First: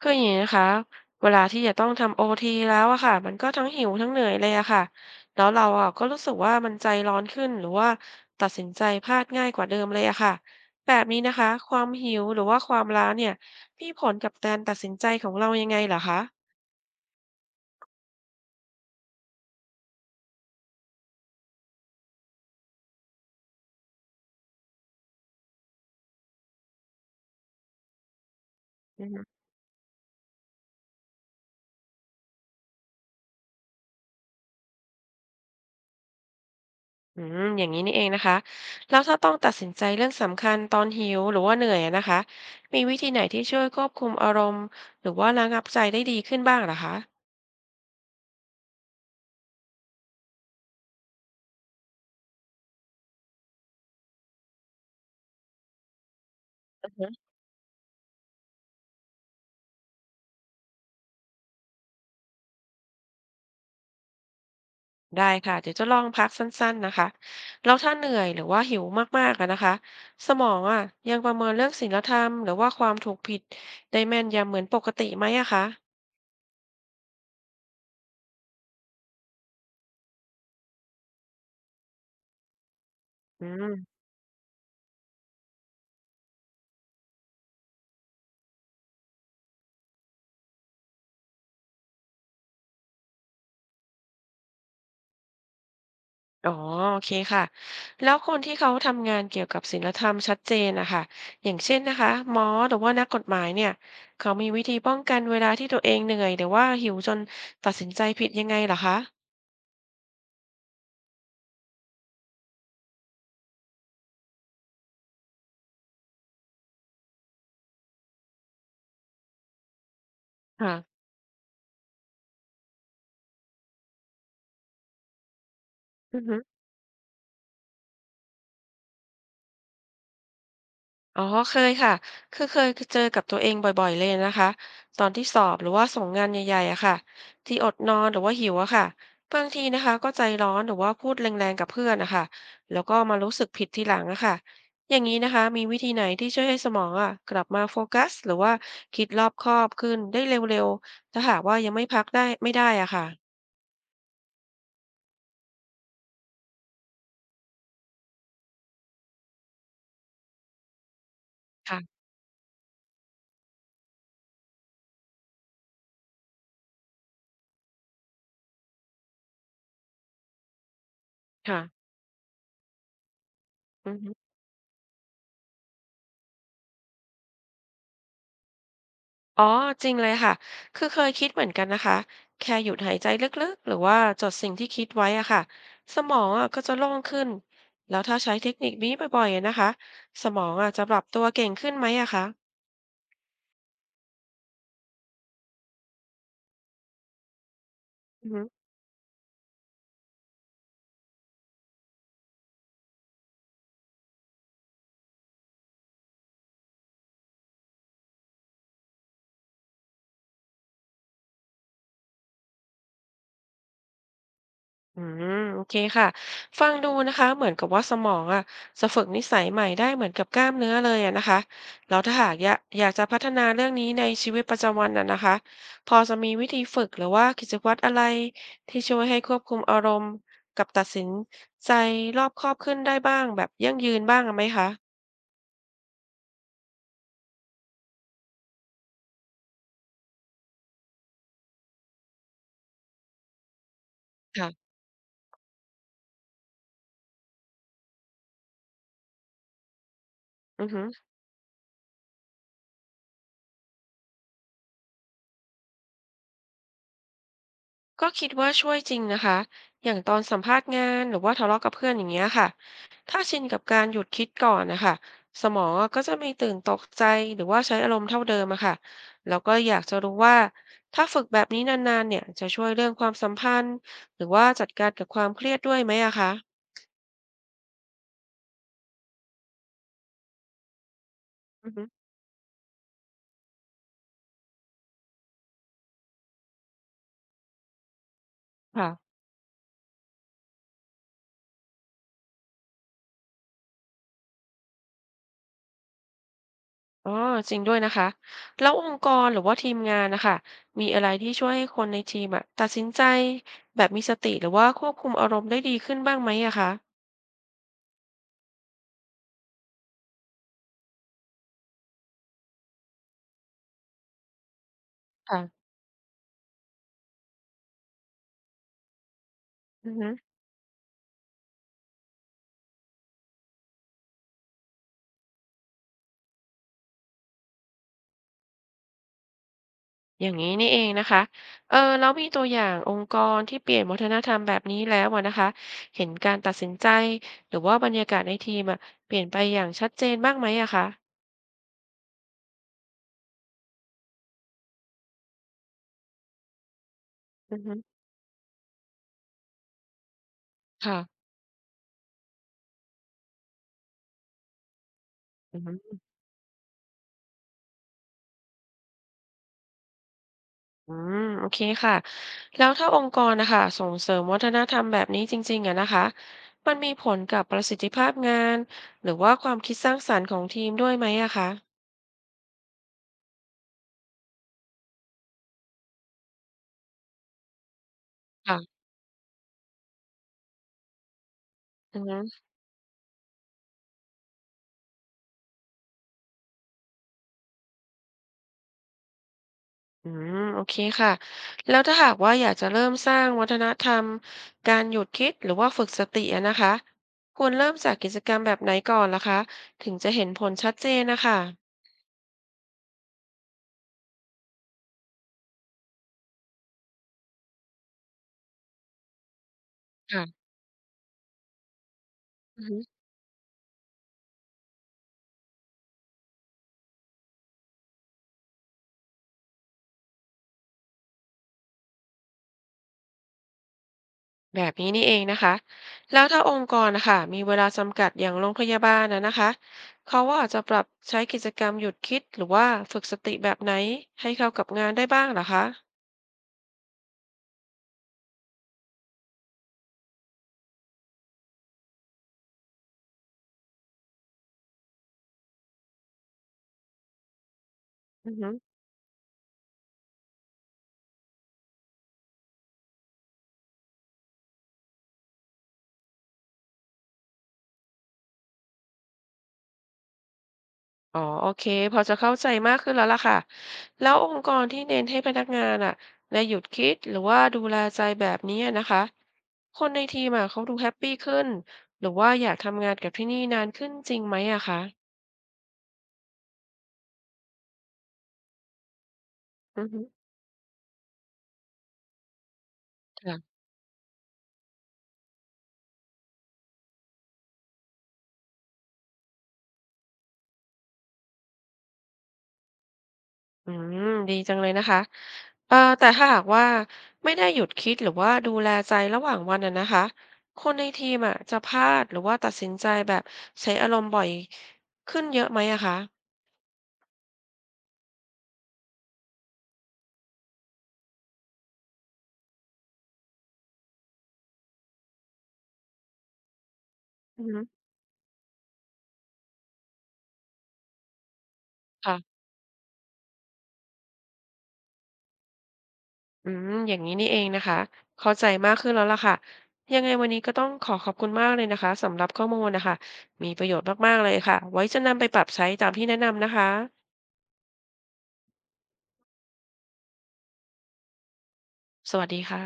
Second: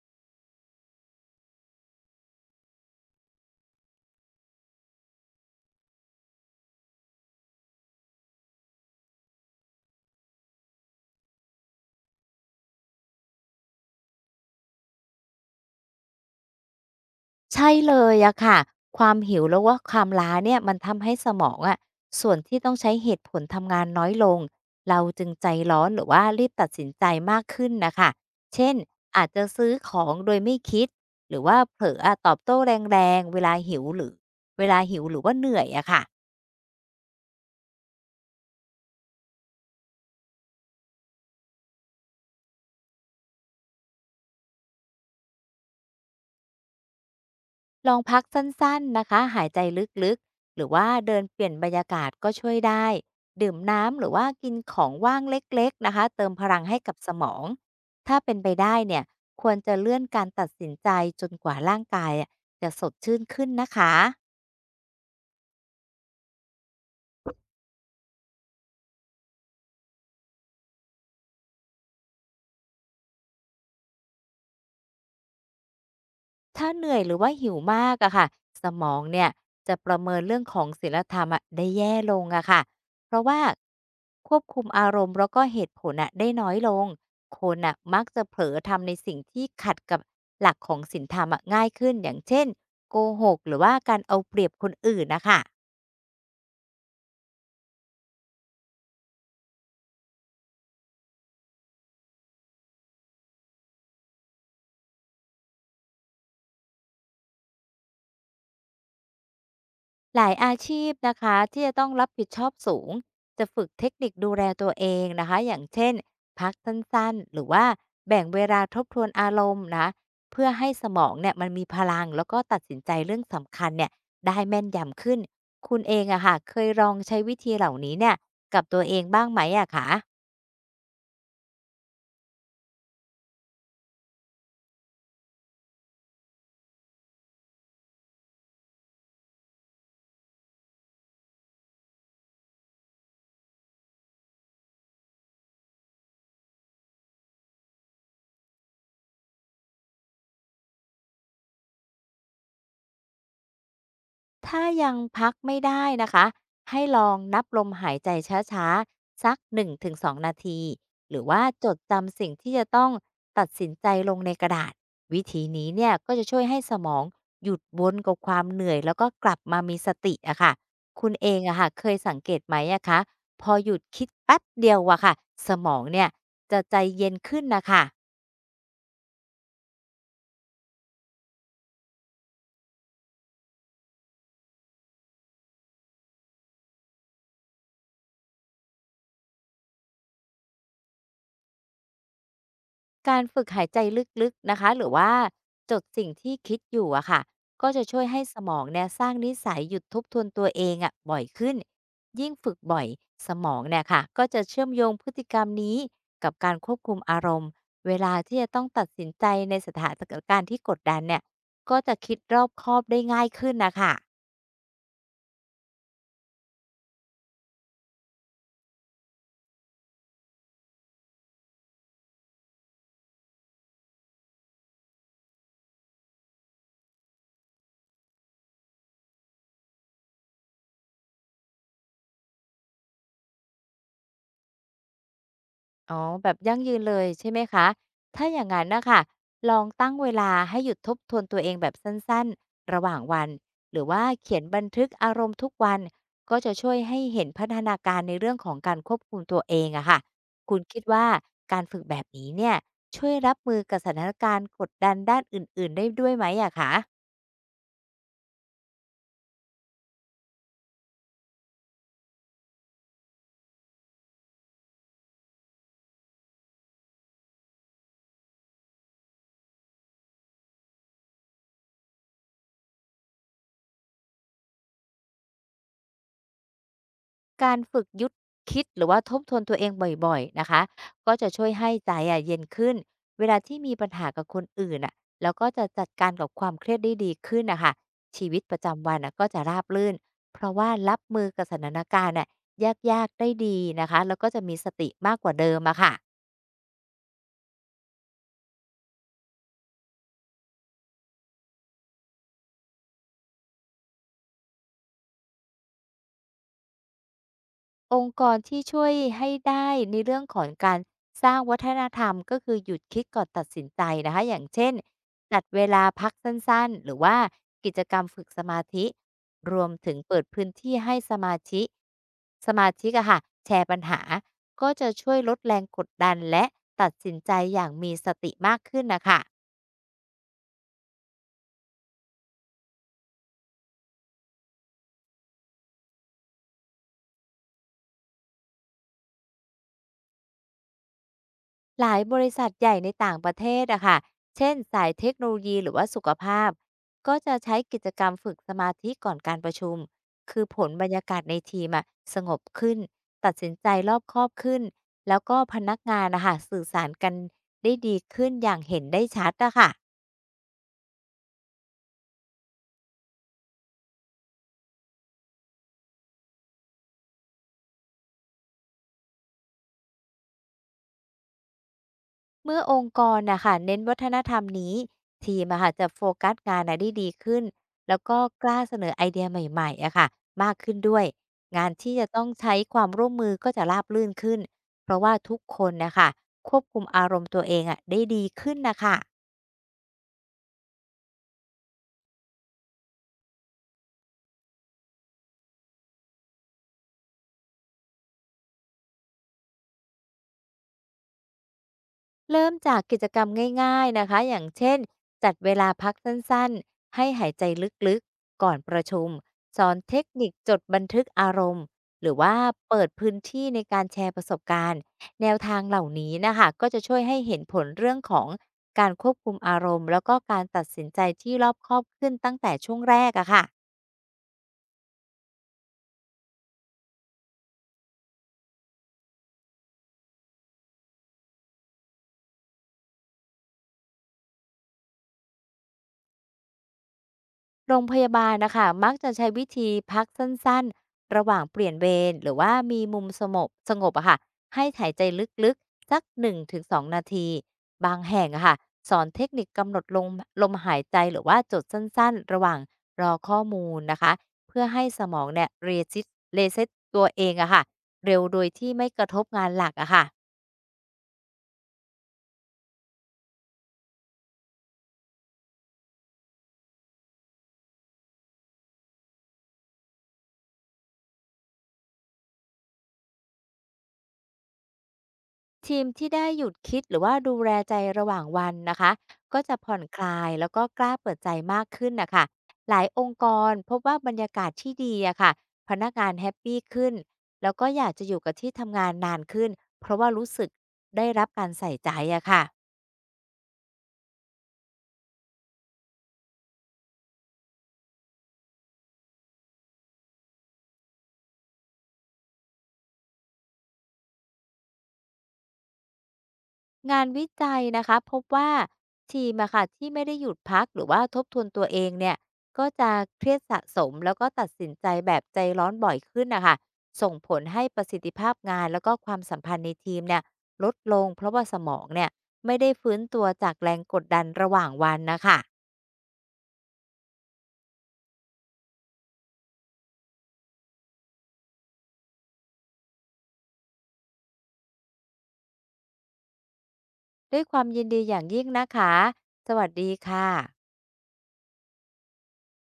คืออย่างนี้นะคะเวลาที่จะต้องทำโอทีแล้วอะค่ะมันก็ทั้งหิวทั้งเหนื่อยเลยอะค่ะแล้วเราอะก็รู้สึกว่ามันใจร้อนขึ้นหรือว่าตัดสินใจพลาดง่ายกว่าเดิมเลยอะค่ะแบบนี้นะคะความหิวหรือว่าความล้าเนี่ยมีผลกับการตัดสินใจของเรายังไงเหรอคะใช่เลยอะค่ะ ความหิวแล้วว่าความล้าเนี่ยมันทำให้สมองอะส่วนที่ต้องใช้เหตุผลทำงานน้อยลง เราจึงใจร้อนหรือว่ารีบตัดสินใจมากขึ้นนะคะ เช่นอืมอาจจะซื้อของโดยไม่คิดหรือว่าเผลออะตอบโต้แรงๆเวลาหิวหรือเวลาหิวหรือว่าเหนื่อยอะค่ะ อย่างนี้นี่เองนะคะแล้วถ้าต้องตัดสินใจเรื่องสำคัญตอนหิวหรือว่าเหนื่อยอะนะคะมีวิธีไหนที่ช่วยควบคุมอารมณ์หรือว่าระงับใจได้ดีขึ้นบ้างเหรอคะ ลองพักสั้นๆนะคะ หายใจลึกๆ หรือว่าเดินเปลี่ยนบรรยากาศก็ช่วยได้ ดื่มน้ำหรือว่ากินของว่างเล็กๆนะคะ เติมพลังให้กับสมอง ถ้าเป็นไปได้เนี่ย ควรจะเลื่อนการตัดสินใจจนกว่าร่างกายอะจะสดชื่นขึ้นนะคะ ได้ค่ะเดี๋ยวจะลองพักสั้นๆนะคะแล้วถ้าเหนื่อยหรือว่าหิวมากๆอะนะคะสมองอะยังประเมินเรื่องศีลธรรมหรือว่าความถูกผิดได้แม่นยำเหมือนปกติไหมอะคะถ้าเหนื่อยหรือว่าหิวมากอะค่ะสมองเนี่ยจะประเมินเรื่องของศีลธรรมอะได้แย่ลงอะค่ะเพราะว่าอืมควบคุมอารมณ์แล้วก็เหตุผลอะได้น้อยลงคนอะมักจะเผลอทำในสิ่งที่ขัดกับหลักของศีลธรรมอะง่ายขึ้นอย่างเช่นโกหกหรือว่าการเอาเปรียบคนอื่นนะคะ อ๋อโอเคค่ะแล้วคนที่เขาทำงานเกี่ยวกับศีลธรรมชัดเจนนะคะอย่างเช่นนะคะหมอหรือว่านักกฎหมายเนี่ยเขามีวิธีป้องกันเวลาที่ตัวเองเหนื่อยหรือว่าหิวจนตัดสินใจผิดยังไงเหรอคะหลายอาชีพนะคะที่จะต้องรับผิดชอบสูงจะฝึกเทคนิคดูแลตัวเองนะคะอย่างเช่นพักสั้นๆหรือว่าแบ่งเวลาทบทวนอารมณ์นะเพื่อให้ค่ะสมองเนี่ยมันมีพลังแล้วก็ตัดสินใจเรื่องสำคัญเนี่ยได้แม่นยำขึ้นคุณเองอือะอค่ะฮึ เคยลองใช้วิธีเหล่านี้เนี่ยกับตัวเองบ้างไหมอะคะ อ๋อเคยค่ะคือเคยเจอกับตัวเองบ่อยๆเลยนะคะตอนที่สอบหรือว่าส่งงานใหญ่ๆอะค่ะที่อดนอนหรือว่าหิวอะค่ะบางทีนะคะก็ใจร้อนหรือว่าพูดแรงๆกับเพื่อนนะคะแล้วก็มารู้สึกผิดทีหลังอะค่ะอย่างนี้นะคะมีวิธีไหนที่ช่วยให้สมองอะกลับมาโฟกัสหรือว่าคิดรอบคอบขึ้นได้เร็วๆถ้าหากว่ายังไม่พักได้ไม่ได้อะค่ะถ้ายังพักไม่ได้นะคะให้ลองนับลมหายใจช้าๆสัก1-2นงถึงสองนาทีหรือว่าจดค่ะจำสิ่งที่จะต้องตัดสินใจลงในกระดาษวิธีนี้เนี่ยก็จะช่วยให้สมองหยุดวนกับความเหนื่อยแล้วก็กลับมามีสติอะค่ะคุณเองค่ะอะค่ะเคยสังเกตไหมอะคะพอหยุดอือคิดฮึ แป๊บเดียวอะค่ะสมองเนี่ยจะใจเย็นขึ้นนะคะ อ๋อจริงเลยค่ะ คือเคยคิดเหมือนกันนะคะ แค่หยุดหายใจลึกๆ หรือว่าจดสิ่งที่คิดไว้อะค่ะสมองอะก็จะโล่งขึ้น แล้วถ้าใช้เทคนิคนี้บ่อยๆอะนะคะสมองอะจะปรับตัวเก่งขึ้นไหมอะคะ การฝึกหายใจลึกๆนะคะหรือว่าจดสิ่งที่คิดอยู่อะค่ะก็จะช่วยให้สมองเนี่ยสร้างนิสัยหยุดทบทวนตัวเองอะบ่อยขึ้นยิ่งฝึกบ่อยสมองเนี่ยค่ะก็จะเชื่อมโยงพฤติกรรมนี้กับการควบคุมอารมณ์เวลาที่จะต้องตัดสินใจในสถานการณ์ที่กดดันเนี่ยก็จะคิดรอบคอบได้ง่ายขึ้นนะคะ อืมโอเคค่ะฟังดูนะคะเหมือนกับว่าสมองอ่ะจะฝึกนิสัยใหม่ได้เหมือนกับกล้ามเนื้อเลยอะนะคะแล้วถ้าหากอยากจะพัฒนาเรื่องนี้ในชีวิตประจำวันอะนะคะพอจะมีวิธีฝึกหรือว่ากิจวัตรอะไรที่ช่วยให้ควบคุมอารมณ์กับตัดสินใจรอบคอบขึ้นได้บ้างแบบยั่งยืนบ้างไหมคะอ๋อแบบยั่งยืนเลยใช่ไหมคะถ้าอย่างนั้นนะค่ะลองตั้งเวลาให้หยุดทบทวนตัวเองแบบสั้นๆระหว่างวันหรือว่าเขียนบัค่ะนทึกอารมณ์ทุกวันก็จะช่วยให้เห็นพัฒนาการในเรื่องของการควบคุมตัวเองอะค่ะคุณอือฮึ คิดว่าการฝึกแบบนี้เนี่ยช่วยรับมือกับสถานการณ์กดดันด้านอื่นๆได้ด้วยไหมอะคะ ก็คิดว่าช่วยจริงนะคะ อย่างตอนสัมภาษณ์งานหรือว่าทะเลาะกับเพื่อนอย่างเงี้ยค่ะ ถ้าชินกับการหยุดคิดก่อนนะคะสมองอะก็จะไมีตื่นตกใจหรือว่าใช้อารมณ์เท่าเดิมอะค่ะแล้วก็อยากจะรู้ว่าถ้าฝึกแบบนี้นานๆเนี่ยจะช่วยเรื่องความสัมพันธ์หรือว่าจัดการกับความเครียดด้วยไหมอะคะการฝึกหยุดคิดหรือว่าทบทวนตัวเองบ่อยๆนะคะก็จะช่วยอืให้อฮึใจอะเย็นขึ้นเวลาที่มีปัญหากับคนอื่นน่ะแล้วก็จะจัดการกับความเครียดได้ดีขึ้นนะคะชีวิตประจำค่ะวันน่ะก็จะราบรื่นเพราะว่ารับมือกับสถานการณ์น่ะยากๆได้ดีนะคะแล้วก็จะมีสติมากกว่าเดิมอะค่ะ อ๋อจริงด้วยนะคะแล้วองค์กรหรือว่าทีมงานนะคะมีอะไรที่ช่วยให้คนในทีมอะตัดสินใจแบบมีสติหรือว่าควบคุมอารมณ์ได้ดีขึ้นบ้างไหมอะคะ องค์กรที่ช่วยให้ได้ในเรื่องของการสร้างวัฒนธรรมก็คือหยุดคิดก่อนตัดสินใจนะคะอย่างเช่นค่ะจัดเวลาพักสั้นๆหรือว่ากิจกรรมฝึกสมาธิรวมอืถึองฮึเปิดพื้นที่ให้สมาชิกอะค่ะแชร์ปัญหาก็จะช่วยลดแรงกดดันและตัดสินใจอย่างมีสติมากขึ้นนะคะ อย่างนี้นี่เองนะคะเออแล้วมีตัวอย่างองค์กรที่เปลี่ยนวัฒนธรรมแบบนี้แล้วอะนะคะ เห็นการตัดสินใจหรือว่าบรรยากาศในทีมอะเปลี่ยนไปอย่างชัดเจนบ้างไหมอะคะ หลายบริษัทใหญ่ในต่างประเทศอะค่ะเช่นสายเทคโนโลยีหรือว่าสุขภาพ ก็จะอืใช้อฮึกิจกรรมฝึกสมาธิก่อนการประชุม คือผลบรรค่ะยากาศในทีมอะสงบขึ้น ตัดสินใจรอบคอบขึ้น แล้วก็อืพอนักฮึงานนะคะสื่อสารกันได้ดีขึ้นอย่างเห็นได้ชัดอะค่ะ อืมโอเคค่ะแล้วถ้าองค์กรนะคะส่งเสริมวัฒนธรรมแบบนี้จริงๆอะนะคะมันมีผลกับประสิทธิภาพงานหรือว่าความคิดสร้างสรรค์ของทีมด้วยไหมอะคะเมื่อองค์กรนะคะเน้นวัฒนธรรมนี้ทีมอะค่ะจะโฟกัสงานอะได้ดีขึ้นแล้วก็กล้าเสค่ะนอไอเดียใหม่ๆอะค่ะมากขึ้นด้วยงานที่อือจะฮึ ต้องใช้ความร่วมมือก็จะราบรื่นขึ้นเพราะว่าทุกคนนะคะควบคุมอารมณ์ตัวเองอะได้ดีขึ้นนะคะ อืมโอเคค่ะแล้วถ้าหากว่าอยากจะเริ่มสร้างวัฒนธรรมการหยุดคิดหรือว่าฝึกสติอะนะคะควรเริ่มจากกิจกรรมแบบไหนก่อนล่ะคะถึงจะเห็นผลชัดเจนนะคะเริ่มจากกิจกรรมง่ายๆนะคะอย่างเช่น จัดเวลาพักสั้นๆ ให้หายใจลึกๆ ก่อนประชุมสอนเทคนิคค่ะจดบันทึกอารมณ์ หรือว่าอือฮึเปิดพื้นที่ในการแชร์ประสบการณ์ แนวทางเหล่านี้นะคะก็จะช่วยให้เห็นผลเรื่องของการควบคุมอารมณ์แล้วก็การตัดสินใจที่รอบคอบขึ้นตั้งแต่ช่วงแรกอะค่ะ แบบนี้นี่เองนะคะแล้วถ้าองค์กรนะคะมีเวลาจำกัดอย่างโรงพยาบาลนะคะเขาว่าอาจจะปรับใช้กิจกรรมหยุดคิดหรือว่าฝึกสติแบบไหนให้เข้ากับงานได้บ้างเหรอคะโรงพยาบาลนะคะมักจะใช้วิธีพักสั้นๆ ระหว่างเปลี่ยนเวรหรือว่ามีมุมสงบอะค่ะให้หายใจลึกๆสัก1-2นงถึงสองนาทีบางแห่งอืออะฮึ ค่ะสอนเทคนิคกำหนดลมหายใจหรือว่าจดสั้นๆ ระหว่างรอข้อมูลนะคะเพื่อให้สมองเนี่ยเรเซตตัวเองอะค่ะเร็วโดยที่ไม่กระทบงานหลักอะค่ะ อ๋อโอเคพอจะเข้าใจมากขึ้นแล้วล่ะค่ะแล้วองค์กรที่เน้นให้พนักงานอ่ะได้หยุดคิดหรือว่าดูแลใจแบบนี้นะคะคนในทีมอ่ะเขาดูแฮปปี้ขึ้นหรือว่าอยากทำงานกับที่นี่นานขึ้นจริงไหมอะคะทีมที่ได้หยุดคิดหรือว่าดูแลใจระหว่างวันนะคะก็จะผ่อนอือคฮึลายแล้วก็กล้าเปิดใจมากขึ้นนะคะหลายองค์กรค่ะพบว่าบรรยากาศที่ดีอะค่ะพนักงานแฮปปี้ขึ้นแล้วก็อยากจะอยู่กับที่ทำงานนานขึ้นเพราะว่ารู้สึกได้รับการใส่ใจอะค่ะ อืมดีจังเลยนะคะแต่ถ้าหากว่าไม่ได้หยุดคิดหรือว่าดูแลใจระหว่างวันอะนะคะคนในทีมอ่ะจะพลาดหรือว่าตัดสินใจแบบใช้อารมณ์บ่อยขึ้นเยอะไหมอะคะงานวิจัยนะคะพบว่าทีมอะค่ะที่ไม่ได้หยุดพักหรือว่าทบทวนตัวเองเนี่ยก็จะเครียดสะสมแล้วก็ตัดสินใจแบบใจร้อนบ่อยขึ้นนะคะส่งผลอือฮึให้ประสิทธิภาพงานแล้วก็ความสัมพันธ์ในทีมเนี่ยลดลงเพราะว่าสมองเนี่ยค่ะ ไม่ได้ฟื้นตัวจากแรงกดดันระหว่างวันนะคะอืมอย่างนี้นี่เองนะคะเข้าใจมากขึ้นแล้วล่ะค่ะยังไงวันนี้ก็ต้องขอขอบคุณมากเลยนะคะสำหรับข้อมูลนะคะมีประโยชน์มากๆเลยค่ะไว้จะนำไปปรับใช้ตามที่แนะนำนะคะด้วยความยินดีอย่างยิ่งนะคะสวัสดีค่ะสวัสดีค่ะ